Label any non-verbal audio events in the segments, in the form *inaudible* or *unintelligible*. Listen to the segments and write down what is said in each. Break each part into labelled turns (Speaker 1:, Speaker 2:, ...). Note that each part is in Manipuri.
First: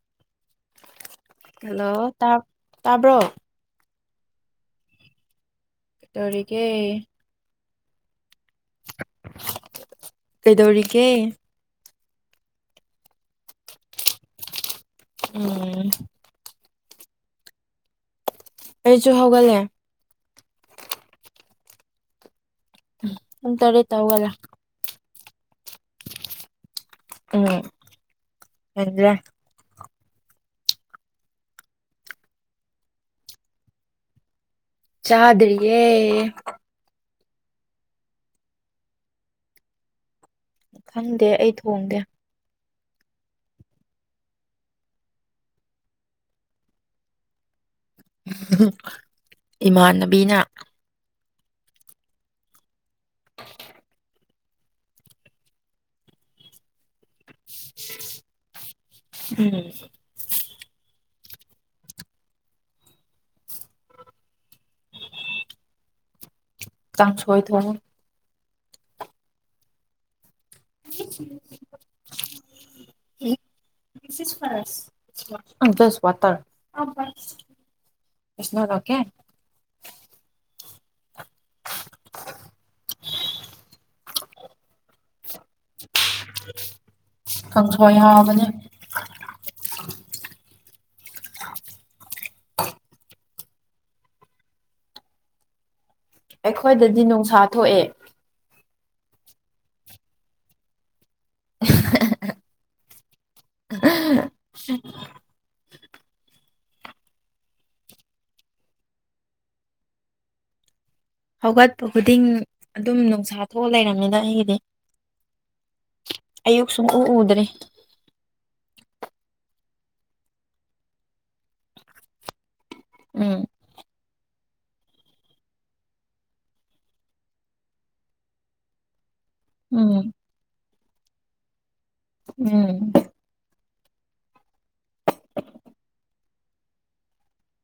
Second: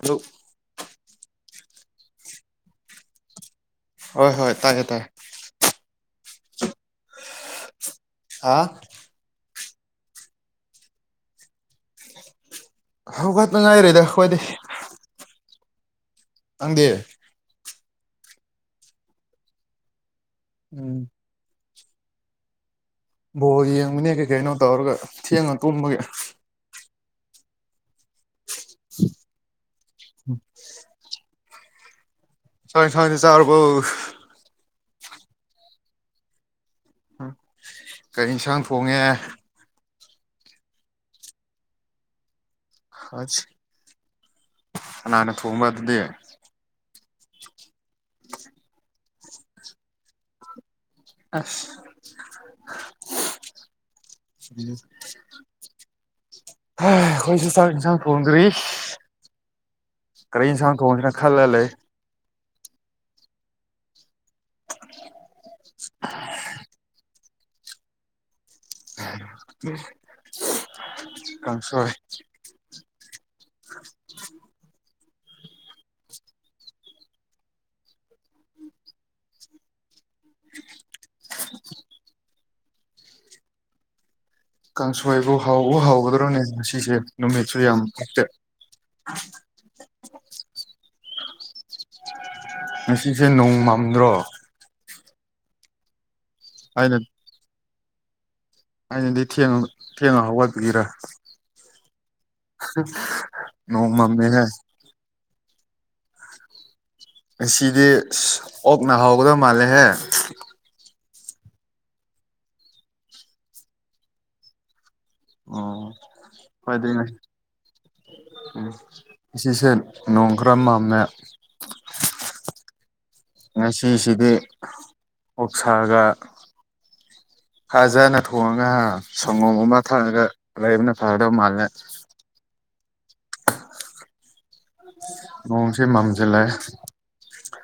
Speaker 1: ꯑꯗꯨ
Speaker 2: ꯍꯜꯂꯣ ꯇꯥ ꯇꯥꯕ꯭ꯔꯣ
Speaker 1: ꯍꯣꯏ ꯍꯣꯏ ꯇꯥꯏꯌꯦ ꯇꯥꯏꯌꯦ
Speaker 2: ꯇꯧꯔꯤꯒꯦ
Speaker 1: ꯍꯥ
Speaker 2: ꯀꯩꯗꯧꯔꯤꯒꯦ
Speaker 1: ꯍꯧꯒꯠꯅ ꯉꯥꯏꯔꯤꯗ ꯑꯩꯈꯣꯏꯗꯤ
Speaker 2: ꯎꯝ
Speaker 1: ꯅꯪꯗꯤ
Speaker 2: ꯑꯩꯁꯨ ꯍꯧꯒꯂꯦ
Speaker 1: ꯎꯝ
Speaker 2: ꯄꯨꯡ
Speaker 1: ꯕꯣꯜ
Speaker 2: ꯇꯔꯦꯠꯇ
Speaker 1: ꯌꯦꯡꯕꯅꯦ ꯀꯩ
Speaker 2: ꯍꯧꯒꯠꯂꯦ
Speaker 1: ꯀꯩꯅꯣ ꯇꯧꯔꯒ ꯊꯦꯡꯉ ꯇꯨꯝꯕꯒꯤ
Speaker 2: ꯎꯝ *unintelligible*
Speaker 1: ꯎꯝ ꯆꯥꯛ ꯏꯟꯁꯥꯡꯗꯤ ꯆꯥꯔꯕꯣ
Speaker 2: ꯆꯥꯗ꯭ꯔꯤꯌꯦ
Speaker 1: ꯀꯩ ꯌꯦꯟꯁꯥꯡ ꯊꯣꯡꯉꯦ
Speaker 2: ꯈꯪꯗꯦ ꯑꯩ ꯊꯣꯡꯗꯦ
Speaker 1: ꯑꯁ ꯀꯅꯥꯅ ꯊꯣꯡꯕ ꯑꯗꯨꯗꯤ
Speaker 2: ꯏꯃꯥꯟꯅꯕꯤꯅ
Speaker 1: ꯑꯁ *unintelligible* ꯍꯥ ꯑꯩꯈꯣꯏꯁꯨ ꯆꯥꯡ ꯏꯟꯁꯥꯡ ꯊꯣꯡꯗ꯭ꯔꯤ
Speaker 2: ꯎꯝ
Speaker 1: ꯀꯔꯤ ꯌꯦꯟꯁꯥꯡ ꯊꯣꯡꯁꯤꯂ ꯈꯜꯂꯒ ꯂꯩ *unintelligible*
Speaker 2: ꯀꯥꯡꯁꯣꯏ ꯊꯣꯡꯉꯣ
Speaker 1: ꯀꯥꯡꯁꯣꯏ
Speaker 2: ꯎꯝ ꯖꯁ ꯋꯥꯇꯔ *unintelligible*
Speaker 1: *unintelligible* ꯀꯥꯡꯁꯣꯏꯕꯨ ꯍꯥꯎꯕꯨ ꯍꯥꯎꯒꯗ꯭ꯔꯣꯅꯦ ꯉꯁꯤꯁꯦ ꯅꯨꯃꯤꯠꯁꯨ ꯌꯥꯝ
Speaker 2: ꯀꯥꯡꯁꯣꯏ
Speaker 1: ꯐꯠꯇꯦ
Speaker 2: ꯍꯥꯎꯕꯅꯦ
Speaker 1: ꯉꯁꯤꯁꯦ ꯅꯣꯡꯃꯝꯗ꯭ꯔꯣ ꯑꯩꯅ
Speaker 2: ꯑꯩꯈꯣꯏꯗꯗꯤ ꯅꯨꯡꯁꯥ ꯊꯣꯛꯑꯦ
Speaker 1: ꯑꯩꯅꯗꯤ ꯊꯦꯡ ꯊꯦꯡꯅ ꯍꯧꯒꯠꯄꯒꯤꯔꯥ
Speaker 2: *unintelligible*
Speaker 1: ꯅꯣꯡ ꯃꯝꯃꯦ ꯍꯦ ꯑꯁꯤꯗꯤ ꯑꯣꯛꯅ ꯍꯥꯎꯒꯗꯧ ꯃꯥꯜꯂꯦꯍꯦ
Speaker 2: ꯍꯧꯒꯠꯄ ꯈꯨꯗꯤꯡ ꯑꯗꯨꯝ ꯅꯨꯡꯁꯥ ꯊꯣꯛꯑ ꯂꯩꯔꯝꯃꯦꯗ ꯑꯩꯒꯤꯗꯤ
Speaker 1: ꯑꯣ
Speaker 2: ꯑꯌꯨꯛ
Speaker 1: ꯍꯣꯏ
Speaker 2: ꯁꯨꯡ ꯎ
Speaker 1: ꯑꯗꯨꯅꯦ
Speaker 2: ꯎꯗ꯭ꯔꯤ
Speaker 1: ꯎꯝ ꯉꯁꯤꯁꯦ ꯅꯣꯡ ꯈꯔ ꯃꯝꯃꯦ
Speaker 2: ꯎꯝ
Speaker 1: ꯉꯁꯤꯁꯤꯗꯤ ꯑꯣꯛꯁꯥꯒ ꯐꯥꯖꯅ ꯊꯣꯡꯉꯒ ꯁꯪꯒꯣꯝꯒꯨꯝꯕ
Speaker 2: ꯎꯝ
Speaker 1: ꯊꯛꯑꯒ ꯂꯩꯕꯅ ꯐꯗꯕ ꯃꯥꯜꯂꯦ
Speaker 2: ꯎꯝ
Speaker 1: ꯅꯣꯡꯁꯦ ꯃꯝꯖꯜꯂꯦ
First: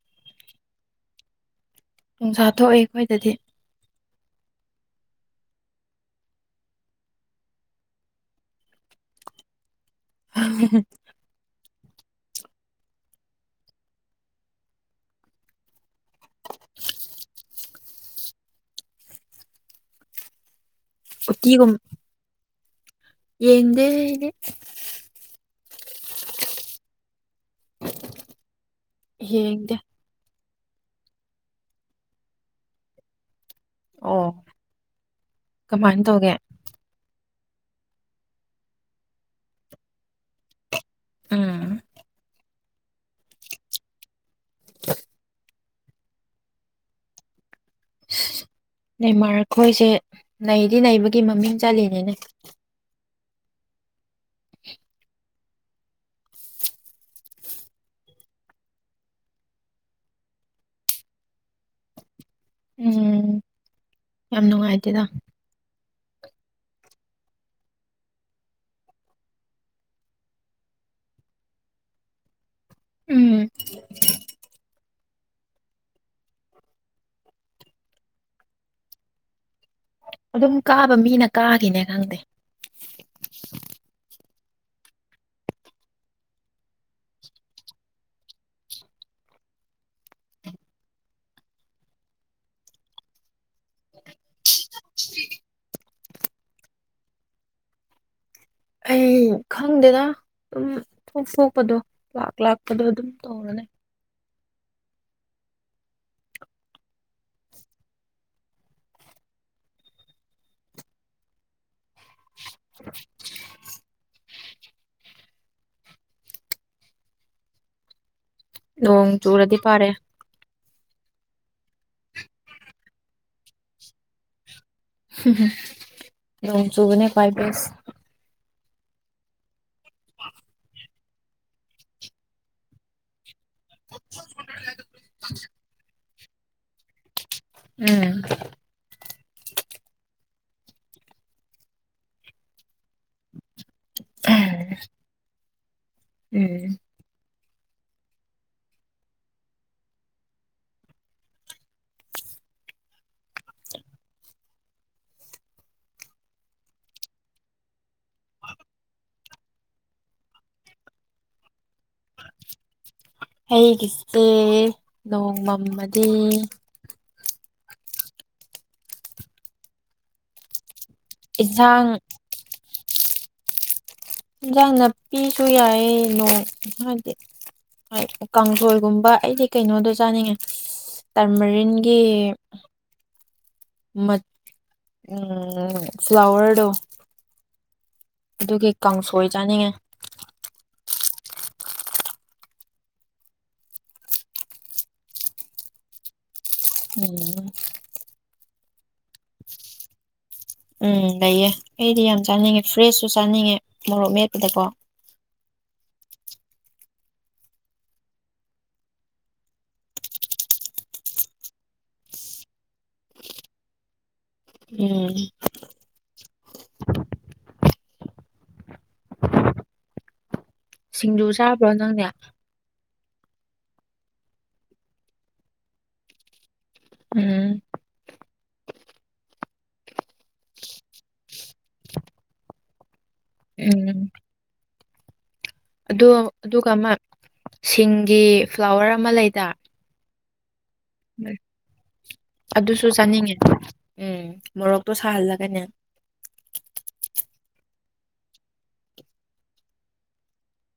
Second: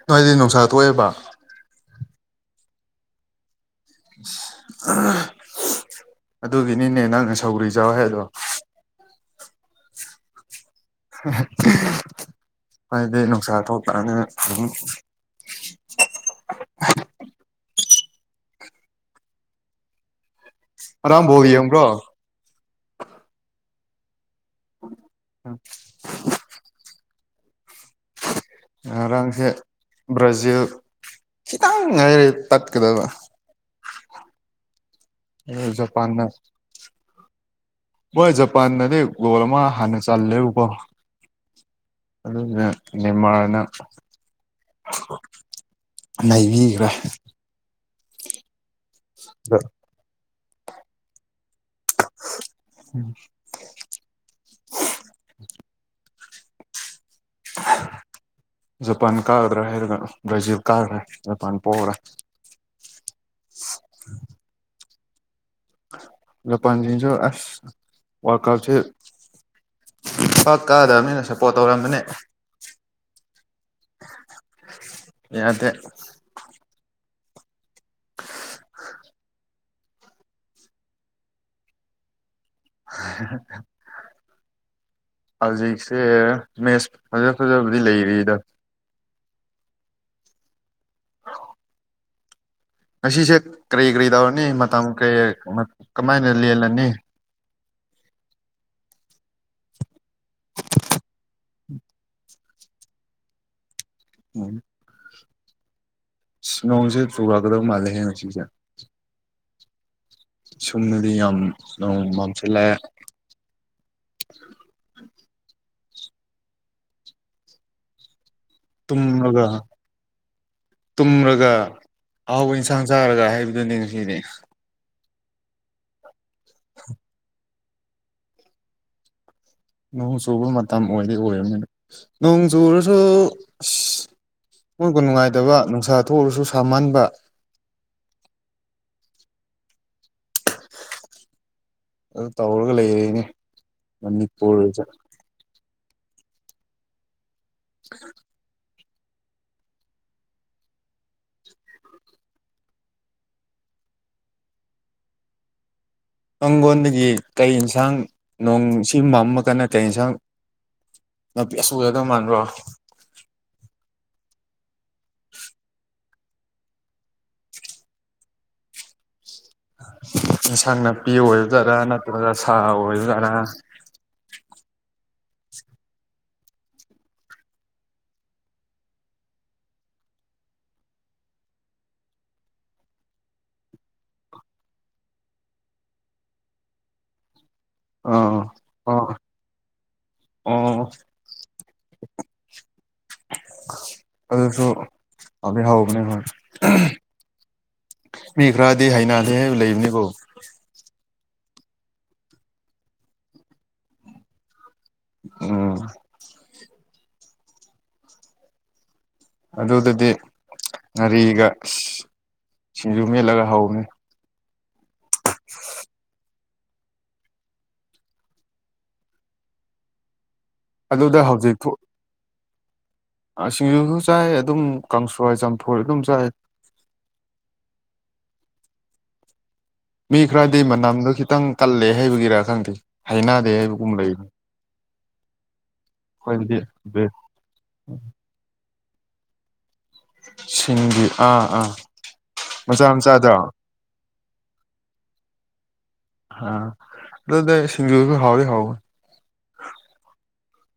Speaker 1: ꯅꯣꯏꯗꯤ ꯅꯨꯡꯁꯥ ꯊꯣꯛꯑꯦꯕ
Speaker 2: ꯅꯨꯡꯁꯥ ꯊꯣꯛꯑꯦ ꯑꯈꯣꯏꯗꯗꯤ
Speaker 1: ꯑꯗꯨꯒꯤꯅꯤꯅꯦ ꯅꯪꯅ ꯁꯧꯒ꯭ꯔꯤ ꯆꯥꯎ ꯍꯥꯏꯗꯣ
Speaker 2: *unintelligible*
Speaker 1: ꯍꯥꯏꯗꯤ ꯅꯨꯡꯁꯥ ꯊꯣꯛꯄꯅ ꯑꯗꯨꯝ *unintelligible* ꯉꯔꯥꯡ ꯕꯣꯜ
Speaker 2: ꯎꯇꯤꯒꯨꯝ
Speaker 1: ꯌꯦꯡꯕ꯭ꯔꯣ
Speaker 2: ꯌꯦꯡꯗꯦ ꯍꯦ ꯑꯩꯗꯤ
Speaker 1: *unintelligible* ꯉꯔꯥꯡꯁꯦ
Speaker 2: ꯌꯦꯡꯗꯦ
Speaker 1: ꯕ꯭ꯔꯥꯖꯤꯜ ꯈꯤꯇꯪ ꯉꯥꯏꯔꯦ ꯇꯠꯀꯗꯕ
Speaker 2: ꯑꯣ
Speaker 1: *unintelligible*
Speaker 2: ꯀꯃꯥꯏꯅ
Speaker 1: ꯖꯄꯟꯅ
Speaker 2: ꯇꯧꯒꯦ
Speaker 1: ꯃꯣꯏ ꯖꯄꯥꯟꯗꯗꯤ ꯒꯣꯜ ꯑꯃ ꯍꯥꯟꯅ ꯆꯜꯂꯦꯕꯀꯣ
Speaker 2: ꯎꯝ
Speaker 1: ꯑꯗꯨꯅ ꯅꯦꯃꯥꯔꯅ ꯅꯩꯕꯤꯒ꯭ꯔꯦ
Speaker 2: ꯅꯦꯃꯔ ꯈꯣꯏꯁꯦ ꯅꯩꯗꯤ ꯅꯩꯕꯒꯤ ꯃꯃꯤꯡ ꯆꯠꯂꯤꯅꯦ
Speaker 1: *inaudible*
Speaker 2: *inaudible*
Speaker 1: ꯖꯄꯥꯟ ꯀꯥꯒꯗ꯭ꯔꯥ ꯍꯥꯏꯔꯒ ꯕ꯭ꯔꯥꯖꯤꯜ ꯀꯥꯒ꯭ꯔꯦ ꯖꯄꯥꯟ ꯄꯣꯔꯦ
Speaker 2: ꯎꯝ ꯌꯥꯝ ꯅꯨꯡꯉꯥꯏꯇꯦꯗ
Speaker 1: ꯖꯄꯥꯟꯁꯤꯡꯁꯨ ꯑꯁ ꯋꯥꯥꯜꯀꯞꯁꯦ ꯄꯥꯛ ꯀꯥꯗꯕꯅꯤꯅ ꯁꯞꯄꯣꯔꯠ ꯇꯧꯔꯝꯕꯅꯦ
Speaker 2: ꯎꯝ
Speaker 1: ꯌꯥꯗꯦ
Speaker 2: ꯑꯗꯨꯝ ꯀꯥꯕ ꯃꯤꯅ ꯀꯥꯒꯤꯅꯦ ꯈꯪꯗꯦ
Speaker 1: *inaudible* ꯍꯧꯖꯤꯛꯁꯦ ꯃꯦꯁ ꯐꯖ ꯐꯖꯕꯗꯤ ꯂꯩꯔꯤꯗ *unintelligible* ꯉꯁꯤꯁꯦ ꯀꯔꯤ ꯀꯔꯤ ꯇꯧꯔꯅꯤ ꯃꯇꯝ ꯀꯔꯤ ꯀꯃꯥꯏꯅ ꯂꯦꯜꯂꯅꯤ
Speaker 2: ꯑꯩ ꯈꯪꯗꯦꯗ ꯗꯨꯝ ꯊꯣꯛ ꯊꯣꯛꯄꯗꯣ ꯂꯥꯛ ꯂꯥꯛꯄꯗꯣ ꯑꯗꯨꯝ ꯇꯧꯔ ꯂꯩ
Speaker 1: *unintelligible* ꯏꯁ ꯅꯣꯡꯖꯦ ꯆꯨꯔꯛꯒꯗꯧ ꯃꯥꯜꯂꯦꯍꯦ ꯉꯥꯁꯤꯖꯦ ꯁꯨꯝꯗꯗꯤ ꯌꯥꯝ ꯅꯣꯡ ꯃꯝꯁꯤꯜꯂꯦ
Speaker 2: *inaudible* ꯅꯣꯡ
Speaker 1: ꯇꯨꯝꯔꯒ
Speaker 2: ꯆꯨꯔꯗꯤ ꯐꯔꯦ
Speaker 1: ꯇꯨꯝꯔꯒ ꯑꯍꯥꯎꯕ ꯏꯟꯁꯥꯡ ꯆꯥꯔꯒ ꯍꯥꯏꯕꯗꯨꯅꯤ ꯉꯁꯤꯗꯤ
Speaker 2: ꯅꯣꯡ ꯆꯨꯕꯅ ꯈꯋꯥꯏ ꯕꯦꯁ
Speaker 1: ꯅꯣꯡ ꯆꯨꯕ ꯃꯇꯝ ꯑꯣꯏꯗꯤ ꯑꯣꯏꯔꯝꯅꯤꯕ ꯅꯣꯡ ꯆꯨꯔꯁꯨ ꯑꯁ ꯑꯃꯨꯛꯀ ꯅꯨꯡꯉꯥꯏꯇꯕ ꯅꯨꯡꯁꯥ ꯊꯣꯛꯂꯁꯨ ꯁꯃꯟꯟꯕ
Speaker 2: ꯎꯝ
Speaker 1: ꯑꯗꯨ ꯇꯧꯔꯒ ꯂꯩꯔꯦꯅꯦ ꯃꯅꯤꯄꯨꯔꯖꯦ
Speaker 2: ꯎꯝ
Speaker 1: *unintelligible* ꯃꯪꯒꯣꯟꯗꯒꯤ ꯀꯩ ꯌꯦꯟꯁꯥꯡ ꯅꯣꯡꯁꯤ ꯃꯝꯃ ꯒꯅ ꯀꯩ ꯌꯦꯟꯁꯥꯡ ꯅꯥꯄꯤ ꯑꯁꯨ ꯎꯒꯗꯧ ꯃꯥꯟꯕ꯭ꯔꯣ
Speaker 2: ꯑꯩꯒꯤꯁꯤꯗꯥ ꯅꯣꯡꯃꯝꯃꯗꯤ
Speaker 1: ꯏꯟꯁꯥꯡ ꯅꯥꯄꯤ ꯑꯣꯏꯔꯗꯔꯥ
Speaker 2: ꯏꯟꯁꯥꯡ
Speaker 1: ꯅꯠꯇ꯭ꯔꯒ ꯁꯥ ꯑꯣꯏꯒꯗꯔꯥ
Speaker 2: ꯏꯟꯁꯥꯡ ꯅꯥꯄꯤꯁꯨ ꯌꯥꯏꯑꯦ ꯅꯣꯡ ꯍꯥꯏꯗꯤ ꯍꯣꯏ ꯀꯥꯡꯁꯣꯏꯒꯨꯝꯕ ꯑꯩꯗꯤ ꯀꯩꯅꯣꯗꯣ ꯆꯥꯅꯤꯡꯉꯦ ꯇꯔꯃꯔꯤꯟꯒꯤ ꯃꯠ ꯐ꯭ꯂ꯭ꯥꯋꯔꯗꯣ
Speaker 1: ꯑꯥ
Speaker 2: ꯑꯗꯨꯒꯤ
Speaker 1: ꯑꯣ
Speaker 2: ꯀꯥꯡꯁꯣꯏ ꯆꯥꯅꯤꯡꯉꯦ
Speaker 1: ꯑꯣ ꯑꯗꯨꯁꯨ ꯍꯥꯎꯗꯤ ꯍꯥꯎꯕꯅꯦ ꯗꯨꯝ
Speaker 2: *unintelligible*
Speaker 1: ꯃꯤ ꯈ꯭ꯔꯥꯗꯤ ꯍꯥꯏꯅꯗꯦ ꯍꯥꯏꯕ ꯂꯩꯕꯅꯦꯀꯣ
Speaker 2: ꯎꯝ ꯂꯩꯌꯦ ꯑꯩꯗꯤ ꯌꯥꯝ ꯆꯥꯅꯤꯡꯉꯦ ꯐ꯭ꯔꯦꯁꯁꯨ ꯆꯥꯅꯤꯡꯉꯦ ꯃꯣꯔꯣꯛ ꯃꯦꯠꯄꯗꯀꯣ
Speaker 1: ꯎꯝ ꯑꯗꯨꯗꯗꯤ ꯉꯥꯔꯤꯒ ꯁꯤꯡꯖꯨ ꯃꯦꯠꯂꯒ ꯍꯧꯕꯅꯤ
Speaker 2: ꯎꯝ
Speaker 1: ꯑꯗꯨꯗ
Speaker 2: ꯁꯤꯡꯖꯨ
Speaker 1: ꯍꯧꯖꯤꯛ
Speaker 2: ꯆꯥꯕ꯭ꯔꯣ ꯅꯪꯗꯤ
Speaker 1: ꯑ ꯁꯤꯡꯖꯨꯁꯨ ꯆꯥꯏ ꯑꯗꯨꯝ ꯀꯥꯡꯁꯣꯏ ꯆꯝꯐꯨꯠ ꯑꯗꯨꯝ ꯆꯥꯏ
Speaker 2: ꯎꯝ
Speaker 1: ꯃꯤ ꯈꯔꯗꯤ ꯃꯅꯝꯗꯣ ꯈꯤꯇꯪ ꯀꯜꯂꯦ ꯍꯥꯏꯕꯒꯤꯔꯥ ꯈꯪꯗꯦ ꯍꯩꯏꯅꯗꯦ ꯍꯥꯏꯕꯒꯨꯝ ꯂꯩꯕ
Speaker 2: ꯑꯗ ꯑꯗꯨꯒ ꯑꯃ
Speaker 1: ꯕꯦ
Speaker 2: ꯁꯤꯡꯒꯤ ꯐ꯭ꯂꯥꯋꯔ ꯑꯃ ꯂꯩꯗ
Speaker 1: ꯁꯤꯡꯒꯤ ꯑꯥ ꯑꯥ
Speaker 2: ꯑꯗꯨꯁꯨ
Speaker 1: ꯃꯆꯥ
Speaker 2: ꯆꯥꯅꯤꯡꯉꯦ
Speaker 1: ꯃꯆꯥꯗꯣ
Speaker 2: ꯎꯝ ꯃꯣꯔꯣꯛꯇꯣ ꯁꯥꯍꯜꯂꯒꯅꯦ
Speaker 1: ꯍꯥ ꯑꯗꯨꯗ ꯁꯤꯡꯖꯨꯁꯨ ꯍꯥꯎꯗꯤ ꯍꯥꯎꯕ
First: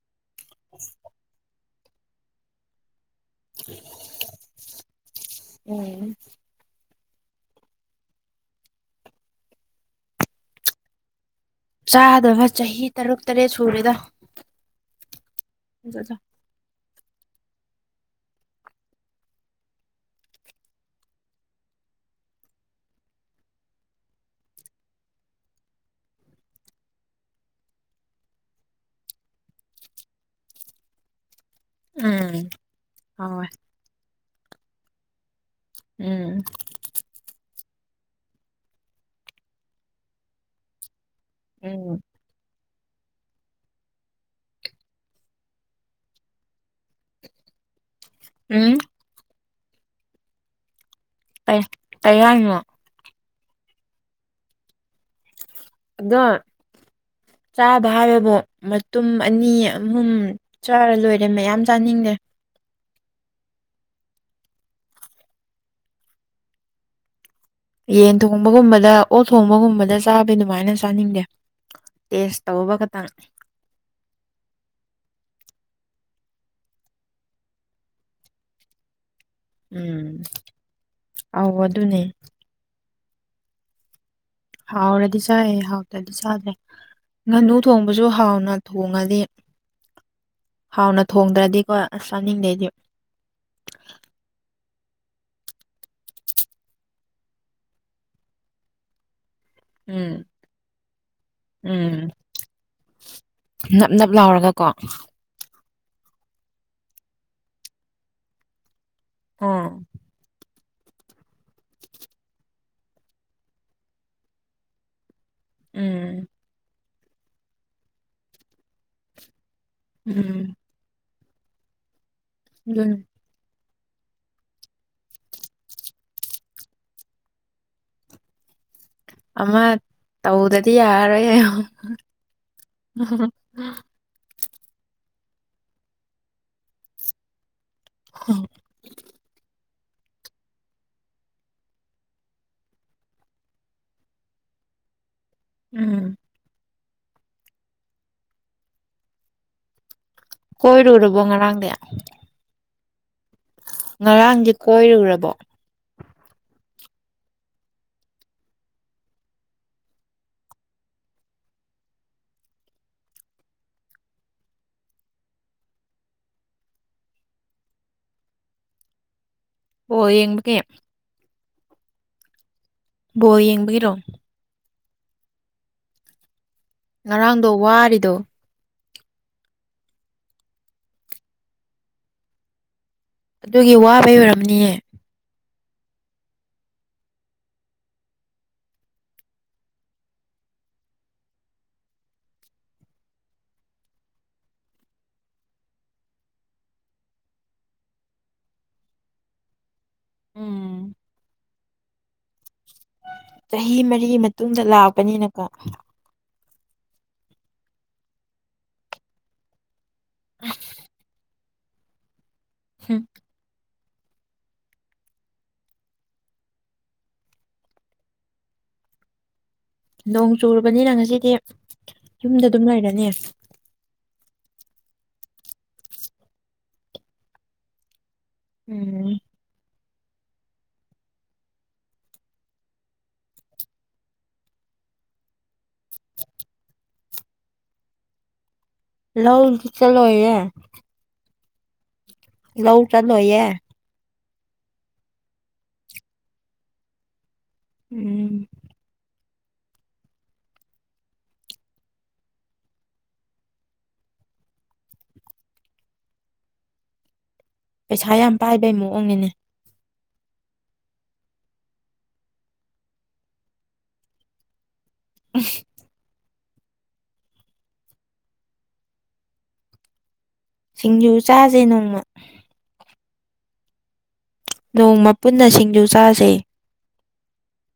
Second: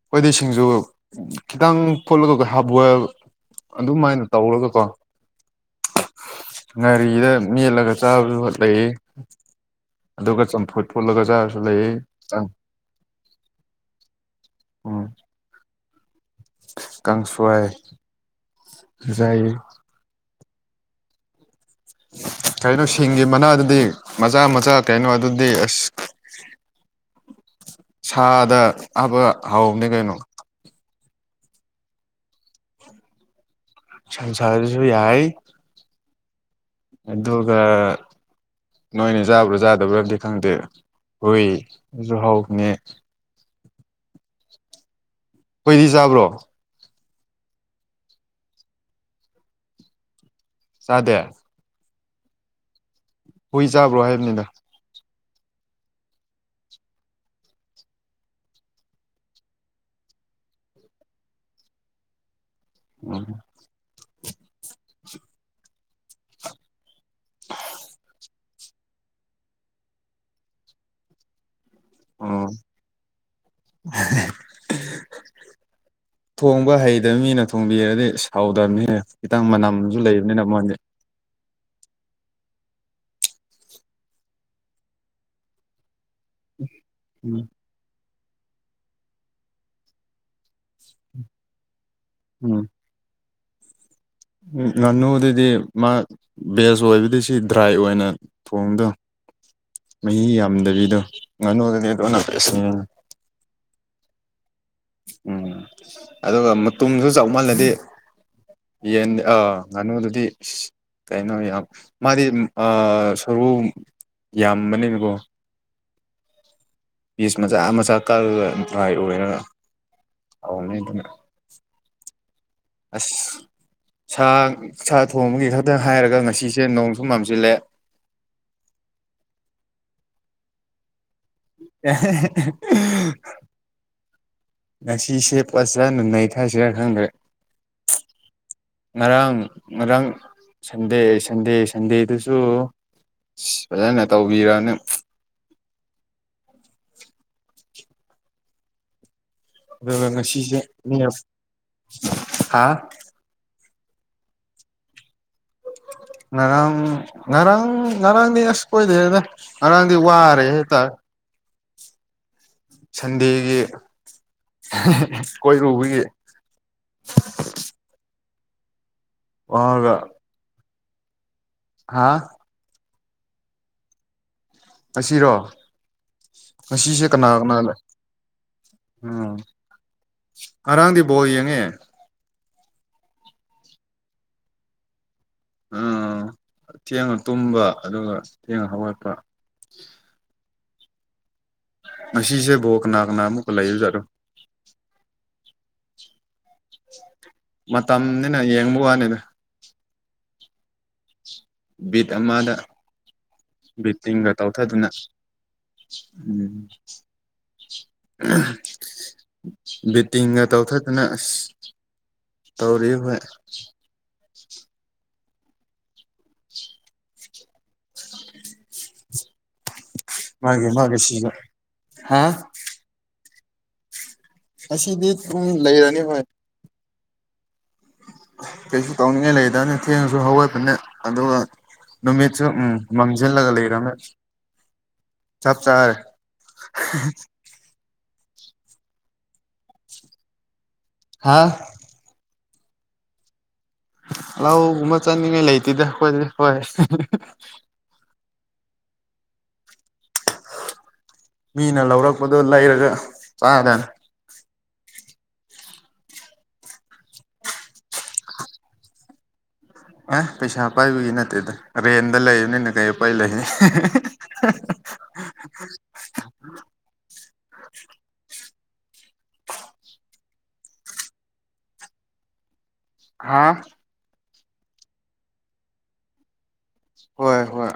Speaker 1: ꯑꯩꯈꯣꯏꯗꯤ ꯁꯤꯡꯖꯨ ꯈꯤꯇꯪ ꯐꯣꯠꯂꯒ ꯍꯥꯞ ꯕꯣꯜ ꯑꯗꯨꯝꯃꯥꯏꯅ ꯇꯧꯔꯒꯀꯣ
Speaker 2: ꯎꯝ
Speaker 1: ꯉꯥꯔꯤꯗ ꯃꯦꯠꯂꯒ ꯆꯥꯕꯗꯨ ꯂꯩꯑꯦ ꯑꯗꯨꯒ ꯆꯝꯐꯨꯠ ꯐꯨꯜꯒ ꯆꯥꯔꯥꯁꯨ ꯂꯩꯪꯑꯦ
Speaker 2: ꯆꯥꯗꯕ ꯆꯍꯤ ꯇꯔꯨꯛ ꯇꯔꯦꯠ ꯁꯨꯔꯦꯗ
Speaker 1: ꯎꯝ
Speaker 2: *unintelligible* ꯖꯥ
Speaker 1: ꯀꯥꯡꯁꯣꯏ ꯉꯥꯁꯥꯏ ꯀꯩꯅꯣ ꯁꯤꯡꯒꯤ ꯃꯅꯥꯗꯨꯗꯤ ꯃꯆꯥ ꯃꯆꯥ ꯀꯩꯅꯣ ꯑꯗꯨꯗꯤ ꯑꯁ ꯁꯥꯗ ꯍꯥꯞꯄ ꯍꯥꯎꯕꯅꯦ ꯀꯩꯅꯣ
Speaker 2: ꯎꯝ ꯍꯥꯎꯑꯦ
Speaker 1: ꯁꯟꯁꯥꯗꯨꯁꯨ ꯌꯥꯏ
Speaker 2: ꯎꯝ
Speaker 1: ꯑꯗꯨꯒ ꯅꯣꯏꯅ ꯆꯥꯕ꯭ꯔꯥ ꯌꯥꯥꯗꯕ꯭ꯔꯕꯗꯤ ꯈꯪꯗꯦ
Speaker 2: ꯎꯝ
Speaker 1: ꯍꯣꯏꯁꯨ ꯍꯥꯎꯅꯦ ꯍꯨꯏꯗꯤ ꯆꯥꯕ꯭ꯔꯣ
Speaker 2: ꯎꯝ
Speaker 1: ꯆꯥꯗꯦ
Speaker 2: ꯀꯩ ꯀꯩꯍꯥꯏꯅꯣ
Speaker 1: ꯍꯨꯏ ꯆꯥꯕ꯭ꯔꯣ ꯍꯥꯏꯕꯅꯤꯗ
Speaker 2: ꯑꯗꯣ ꯆꯥꯕ ꯍꯥꯏꯕ ꯍꯥꯏꯔꯒ ꯃꯇꯨꯝ ꯑꯅꯤ ꯑꯍꯨꯝ ꯆꯥꯔ ꯂꯣꯏꯔꯦ ꯃꯌꯥꯝ ꯆꯥꯅꯤꯡꯗꯦ
Speaker 1: ꯎꯝ
Speaker 2: ꯌꯦꯟ ꯊꯣꯡꯕꯒꯨꯝꯕꯗ ꯑꯣꯠ ꯊꯣꯡꯕꯒꯨꯝꯕꯗ ꯆꯥꯕ ꯑꯗꯨꯃꯥꯏꯅ ꯆꯥꯅꯤꯡꯗꯦ ꯇꯦꯁ
Speaker 1: ꯎꯝ
Speaker 2: ꯇꯧꯕ ꯈꯇꯪ
Speaker 1: *unintelligible* ꯊꯣꯡꯕ ꯍꯩꯇꯕ ꯃꯤꯅ ꯊꯣꯡꯕꯤꯔꯗꯤ ꯏꯁ ꯍꯥꯎꯇꯝꯅꯤꯍꯦ ꯈꯤꯇꯪ ꯃꯅꯝꯖꯄ
Speaker 2: ꯎꯝ
Speaker 1: ꯂꯩꯕꯅꯤꯅ ꯃꯣꯏꯗꯤ
Speaker 2: ꯑꯧ ꯑꯗꯨꯅꯦ ꯍꯥꯎꯔꯗꯤ ꯆꯥꯏ ꯍꯥꯎꯇ꯭ꯔꯗꯤ ꯆꯥꯗꯦ
Speaker 1: ꯎꯝ
Speaker 2: ꯉꯥꯅꯨ ꯊꯣꯡꯕꯁꯨ ꯍꯥꯎꯅ ꯊꯣꯡꯉꯗꯤ ꯍꯥꯎꯅ ꯊꯣꯡꯗ꯭ꯔꯗꯤꯀꯣ ꯑꯁ ꯆꯥꯅꯤꯡꯗꯦ ꯑꯩꯗꯤ
Speaker 1: ꯉꯥꯅꯨꯗꯗꯤ ꯃꯥ ꯕꯦꯁ ꯑꯣꯏꯕꯗꯤ ꯁꯤ ꯗ꯭ꯔꯥꯏ ꯑꯣꯏꯅ ꯊꯣꯡꯗꯧꯅꯦ
Speaker 2: ꯎꯝ
Speaker 1: ꯃꯍꯤ ꯌꯥꯝꯗꯕꯤꯗꯣ ꯉꯥꯅꯨꯗꯗꯤ
Speaker 2: ꯎꯝ
Speaker 1: ꯑꯗꯨ ꯏꯁ ꯎꯝ
Speaker 2: ꯅꯞ ꯅꯞ ꯂꯥꯎꯔꯒ ꯀꯣ
Speaker 1: ꯎꯝ ꯑꯗꯨꯒ ꯃꯇꯨꯝꯁꯨ ꯆꯥꯎꯃꯜꯂꯗꯤ ꯌꯦꯟ ꯑꯥ ꯉꯥꯅꯨꯗꯨꯗꯤ ꯀꯩꯅꯣ ꯌꯥꯝ ꯃꯥꯗꯤ ꯑꯥ ꯁꯥꯔꯨ ꯌꯥꯝꯕꯅꯤꯅꯀꯣ
Speaker 2: ꯎꯝ
Speaker 1: ꯄꯤꯁ ꯃꯆꯥ ꯃꯆꯥ ꯀꯛꯂꯒꯥꯏ ꯗ꯭ꯔꯥꯏ ꯑꯣꯏꯔꯒ
Speaker 2: ꯎꯝ
Speaker 1: ꯍꯥꯎꯕꯅꯦ ꯑꯗꯨꯅ *unintelligible*
Speaker 2: *unintelligible*
Speaker 1: ꯑꯁ ꯁꯥ ꯁꯥ ꯊꯣꯡꯕꯒꯤ ꯈꯛꯇꯪ ꯍꯥꯏꯔꯒ ꯉꯁꯤꯁꯦ ꯅꯣꯡꯁꯨ ꯃꯥꯝꯁꯤꯜꯂꯦ
Speaker 2: ꯑꯃ ꯇꯧꯗ꯭ꯔꯥꯗꯤ ꯌꯥꯔꯣꯏ
Speaker 1: *unintelligible* ꯉꯁꯤꯁꯦ ꯐꯥꯖꯅ ꯅꯩꯊꯁꯤꯔ ꯈꯪꯗ꯭ꯔꯦ
Speaker 2: ꯍꯝ
Speaker 1: ꯉꯔꯥꯡ ꯉꯔꯥꯡ ꯁꯟꯗꯦ ꯁꯟꯗꯦ ꯁꯟꯗꯦꯗꯨꯁꯨ ꯑꯁ ꯐꯥꯖꯅ ꯇꯧꯕꯤꯔꯝꯅꯦ
Speaker 2: ꯎꯝ
Speaker 1: ꯑꯗꯨꯒ ꯉꯁꯤꯁꯦ
Speaker 2: ꯀꯣꯏꯔꯨꯔꯕꯣ ꯉꯔꯥꯡꯗꯤ
Speaker 1: ꯍꯥ
Speaker 2: ꯉꯔꯥꯡꯗꯤ ꯀꯣꯏꯔꯨꯔꯕꯣ
Speaker 1: ꯉꯔꯥꯡ ꯉꯔꯥꯡ ꯉꯔꯥꯡꯗꯤ ꯑꯁ ꯀꯣꯏꯗꯦꯗ ꯉꯔꯥꯡꯗꯤ ꯋꯥꯔꯦ ꯍꯦꯛꯇ ꯁꯟꯗꯦꯒꯤ ꯀꯣꯏꯔꯨꯕꯒꯤ
Speaker 2: ꯕꯣꯜ
Speaker 1: ꯋꯥꯔꯒ
Speaker 2: ꯌꯦꯡꯕꯒꯤ
Speaker 1: ꯍꯥꯥ
Speaker 2: ꯕꯣꯜ ꯌꯦꯡꯕꯒꯤꯔꯣ
Speaker 1: ꯉꯁꯤꯔꯣ ꯉꯁꯤꯁꯦ ꯀꯅꯥ
Speaker 2: ꯉꯔꯥꯡꯗꯣ
Speaker 1: ꯀꯅꯥ ꯂꯩ
Speaker 2: ꯋꯥꯔꯤꯗꯣ
Speaker 1: ꯎꯝ ꯑꯔꯥꯡꯗꯤ ꯕꯣꯜ ꯌꯦꯡꯉꯦ
Speaker 2: ꯑꯗꯨꯒꯤ ꯋꯥꯕꯩ ꯑꯣꯏꯔꯝꯅꯤꯌꯦ
Speaker 1: ꯎꯝ ꯊꯦꯡꯅ ꯇꯨꯝꯕ ꯑꯗꯨꯒ ꯊꯦꯡꯅ ꯍꯧꯒꯠꯄ ꯉꯁꯤꯁꯦ ꯕꯣꯜ ꯀꯅꯥ ꯀꯅꯥ ꯃꯨꯛꯀ ꯂꯩꯕꯖꯠꯔꯣ ꯃꯇꯝꯅꯤꯅ ꯌꯦꯡꯕ ꯋꯥꯅꯤꯗ
Speaker 2: ꯎꯝ
Speaker 1: ꯕꯤꯠ ꯑꯃꯗ
Speaker 2: ꯆꯍꯤ ꯃꯔꯤ
Speaker 1: ꯕꯤꯠꯇꯤꯡꯒ
Speaker 2: ꯃꯇꯨꯡꯗ
Speaker 1: ꯇꯧꯊꯗꯅ
Speaker 2: ꯂꯥꯛꯄꯅꯤꯅꯀꯣ
Speaker 1: ꯎꯝ ꯕꯤꯠꯇꯤꯡꯒ ꯇꯧꯊꯠꯇꯅ ꯑꯁ ꯇꯧꯔꯤ
Speaker 2: ꯍꯨꯝ
Speaker 1: ꯍꯣꯏ
Speaker 2: ꯅꯣꯡ
Speaker 1: ꯃꯥꯒꯤ
Speaker 2: ꯆꯨꯔꯕꯅꯤꯅ
Speaker 1: ꯃꯥꯒꯤ
Speaker 2: ꯉꯁꯤꯗꯤ
Speaker 1: ꯁꯤꯒ ꯍꯥ
Speaker 2: ꯌꯨꯝꯗ ꯑꯗꯨꯝ ꯂꯩꯔꯅꯤ
Speaker 1: ꯑꯁꯤꯗꯤ ꯁꯨꯝ ꯂꯩꯔꯅꯤ ꯍꯣꯏ ꯀꯩꯁꯨ
Speaker 2: ꯎꯝ
Speaker 1: ꯇꯧꯅꯤꯡꯉꯥꯏ ꯂꯩꯗꯅ ꯊꯦꯡꯉꯁꯨ ꯍꯧꯋꯠꯕꯅꯦ ꯑꯗꯨꯒ ꯅꯨꯃꯤꯠꯁꯨ ꯎꯝ ꯃꯝꯁꯤꯜꯂꯒ ꯂꯩꯔꯕꯝꯃꯦ ꯆꯞ ꯆꯔꯦ
Speaker 2: ꯂꯧ ꯗꯤ ꯆꯂꯣ ꯌꯥ
Speaker 1: ꯍꯥꯥ
Speaker 2: ꯂꯧꯎ ꯁꯠꯜꯣꯌꯦ
Speaker 1: ꯂꯥꯎ ꯒꯨꯝꯕ ꯆꯥꯠ ꯅꯤꯉꯏ ꯂꯩꯇꯦꯗ ꯈꯣꯏꯗꯗꯤ ꯍꯣꯏ
Speaker 2: ꯎꯝ
Speaker 1: ꯃꯤꯅ ꯂꯧꯔꯛꯄꯗꯣ ꯂꯩꯔꯒ ꯆꯥꯒꯗꯅꯤ
Speaker 2: ꯄꯩꯁꯥ ꯌꯥꯝ ꯄꯥꯏꯕꯩ ꯃꯑꯣꯡꯅꯤꯅꯦ
Speaker 1: ꯑꯦ ꯄꯩꯁꯥ ꯄꯥꯏꯕꯒꯤ ꯅꯠꯇꯦꯗ ꯔꯦꯟꯗ ꯂꯩꯕꯅꯤꯅ ꯀꯩ ꯑꯄꯥꯏ ꯂꯩ
Speaker 2: *unintelligible* ꯁꯤꯡꯖꯨ ꯆꯥꯁꯦ ꯅꯣꯡꯃ
Speaker 1: ꯍꯥꯥ
Speaker 2: ꯅꯣꯡꯃ ꯄꯨꯟꯅ ꯁꯤꯡꯖꯨ ꯆꯥꯁꯦ
Speaker 1: ꯍꯣꯏ ꯍꯣꯏ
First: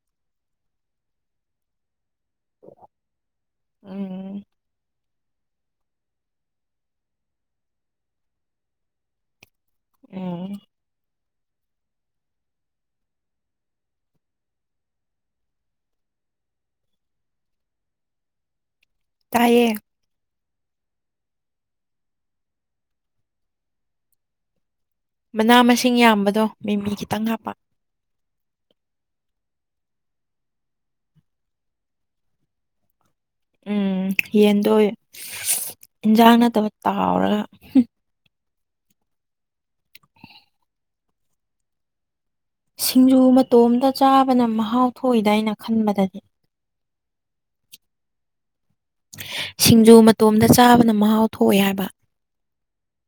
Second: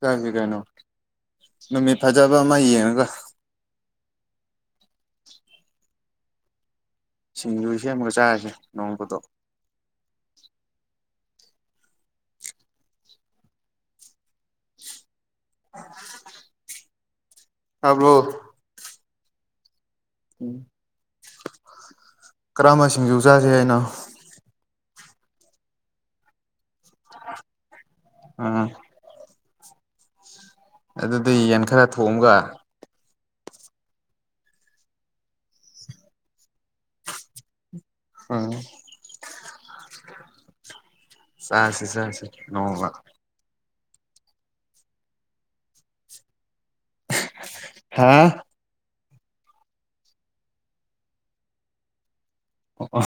Speaker 1: ꯆꯥꯁ‌ꯦ ꯀꯩꯅꯣ ꯅꯨꯃꯤꯠ ꯐꯖꯕ ꯑꯃꯥ ꯌꯦꯡꯉꯒ
Speaker 2: ꯎꯝ
Speaker 1: ꯁꯤꯡꯖꯨ ꯁꯦꯝꯃꯒ ꯆꯥꯔꯁꯦ ꯅꯣꯡꯃꯗꯣ
Speaker 2: ꯎꯝ
Speaker 1: *inaudible* ꯇꯕ꯭ꯔꯣ
Speaker 2: ꯇꯥꯏꯌꯦ
Speaker 1: ꯎꯝ ꯀꯔꯝꯕꯁꯤꯡꯖꯨ ꯆꯥꯁꯦ ꯍꯥꯏꯅꯣ
Speaker 2: ꯃꯅꯥ ꯃꯁꯤꯡ ꯌꯥꯝꯕꯗꯣ ꯃꯤꯃꯤ ꯈꯤꯇꯪ ꯍꯥꯞꯄ
Speaker 1: ꯑꯝ ꯑꯗꯨꯗꯤ ꯌꯦꯟ ꯈꯔ ꯊꯣꯡꯑꯒ
Speaker 2: ꯎꯝ ꯌꯦꯟꯗꯣ ꯏꯟꯁꯥꯡ ꯅꯠꯇꯕ ꯇꯥꯎꯔꯒ
Speaker 1: ꯎꯝ ꯆꯥꯁꯤ ꯆꯥꯁꯤ ꯅꯣꯡꯃ
Speaker 2: ꯁꯤꯡꯖꯨ ꯃꯇꯣꯝꯇ ꯆꯥꯕꯅ ꯃꯍꯥꯎ ꯊꯣꯛꯏꯗꯥꯏꯅ ꯈꯟꯕꯗꯗꯤ
Speaker 1: ꯍꯥꯥ
Speaker 2: ꯁꯤꯡꯖꯨ ꯃꯇꯣꯝꯗ ꯆꯥꯕꯅ ꯃꯍꯥꯎ ꯊꯣꯛꯑꯦ ꯍꯥꯏꯕ
Speaker 1: ꯑꯣ ꯑꯣ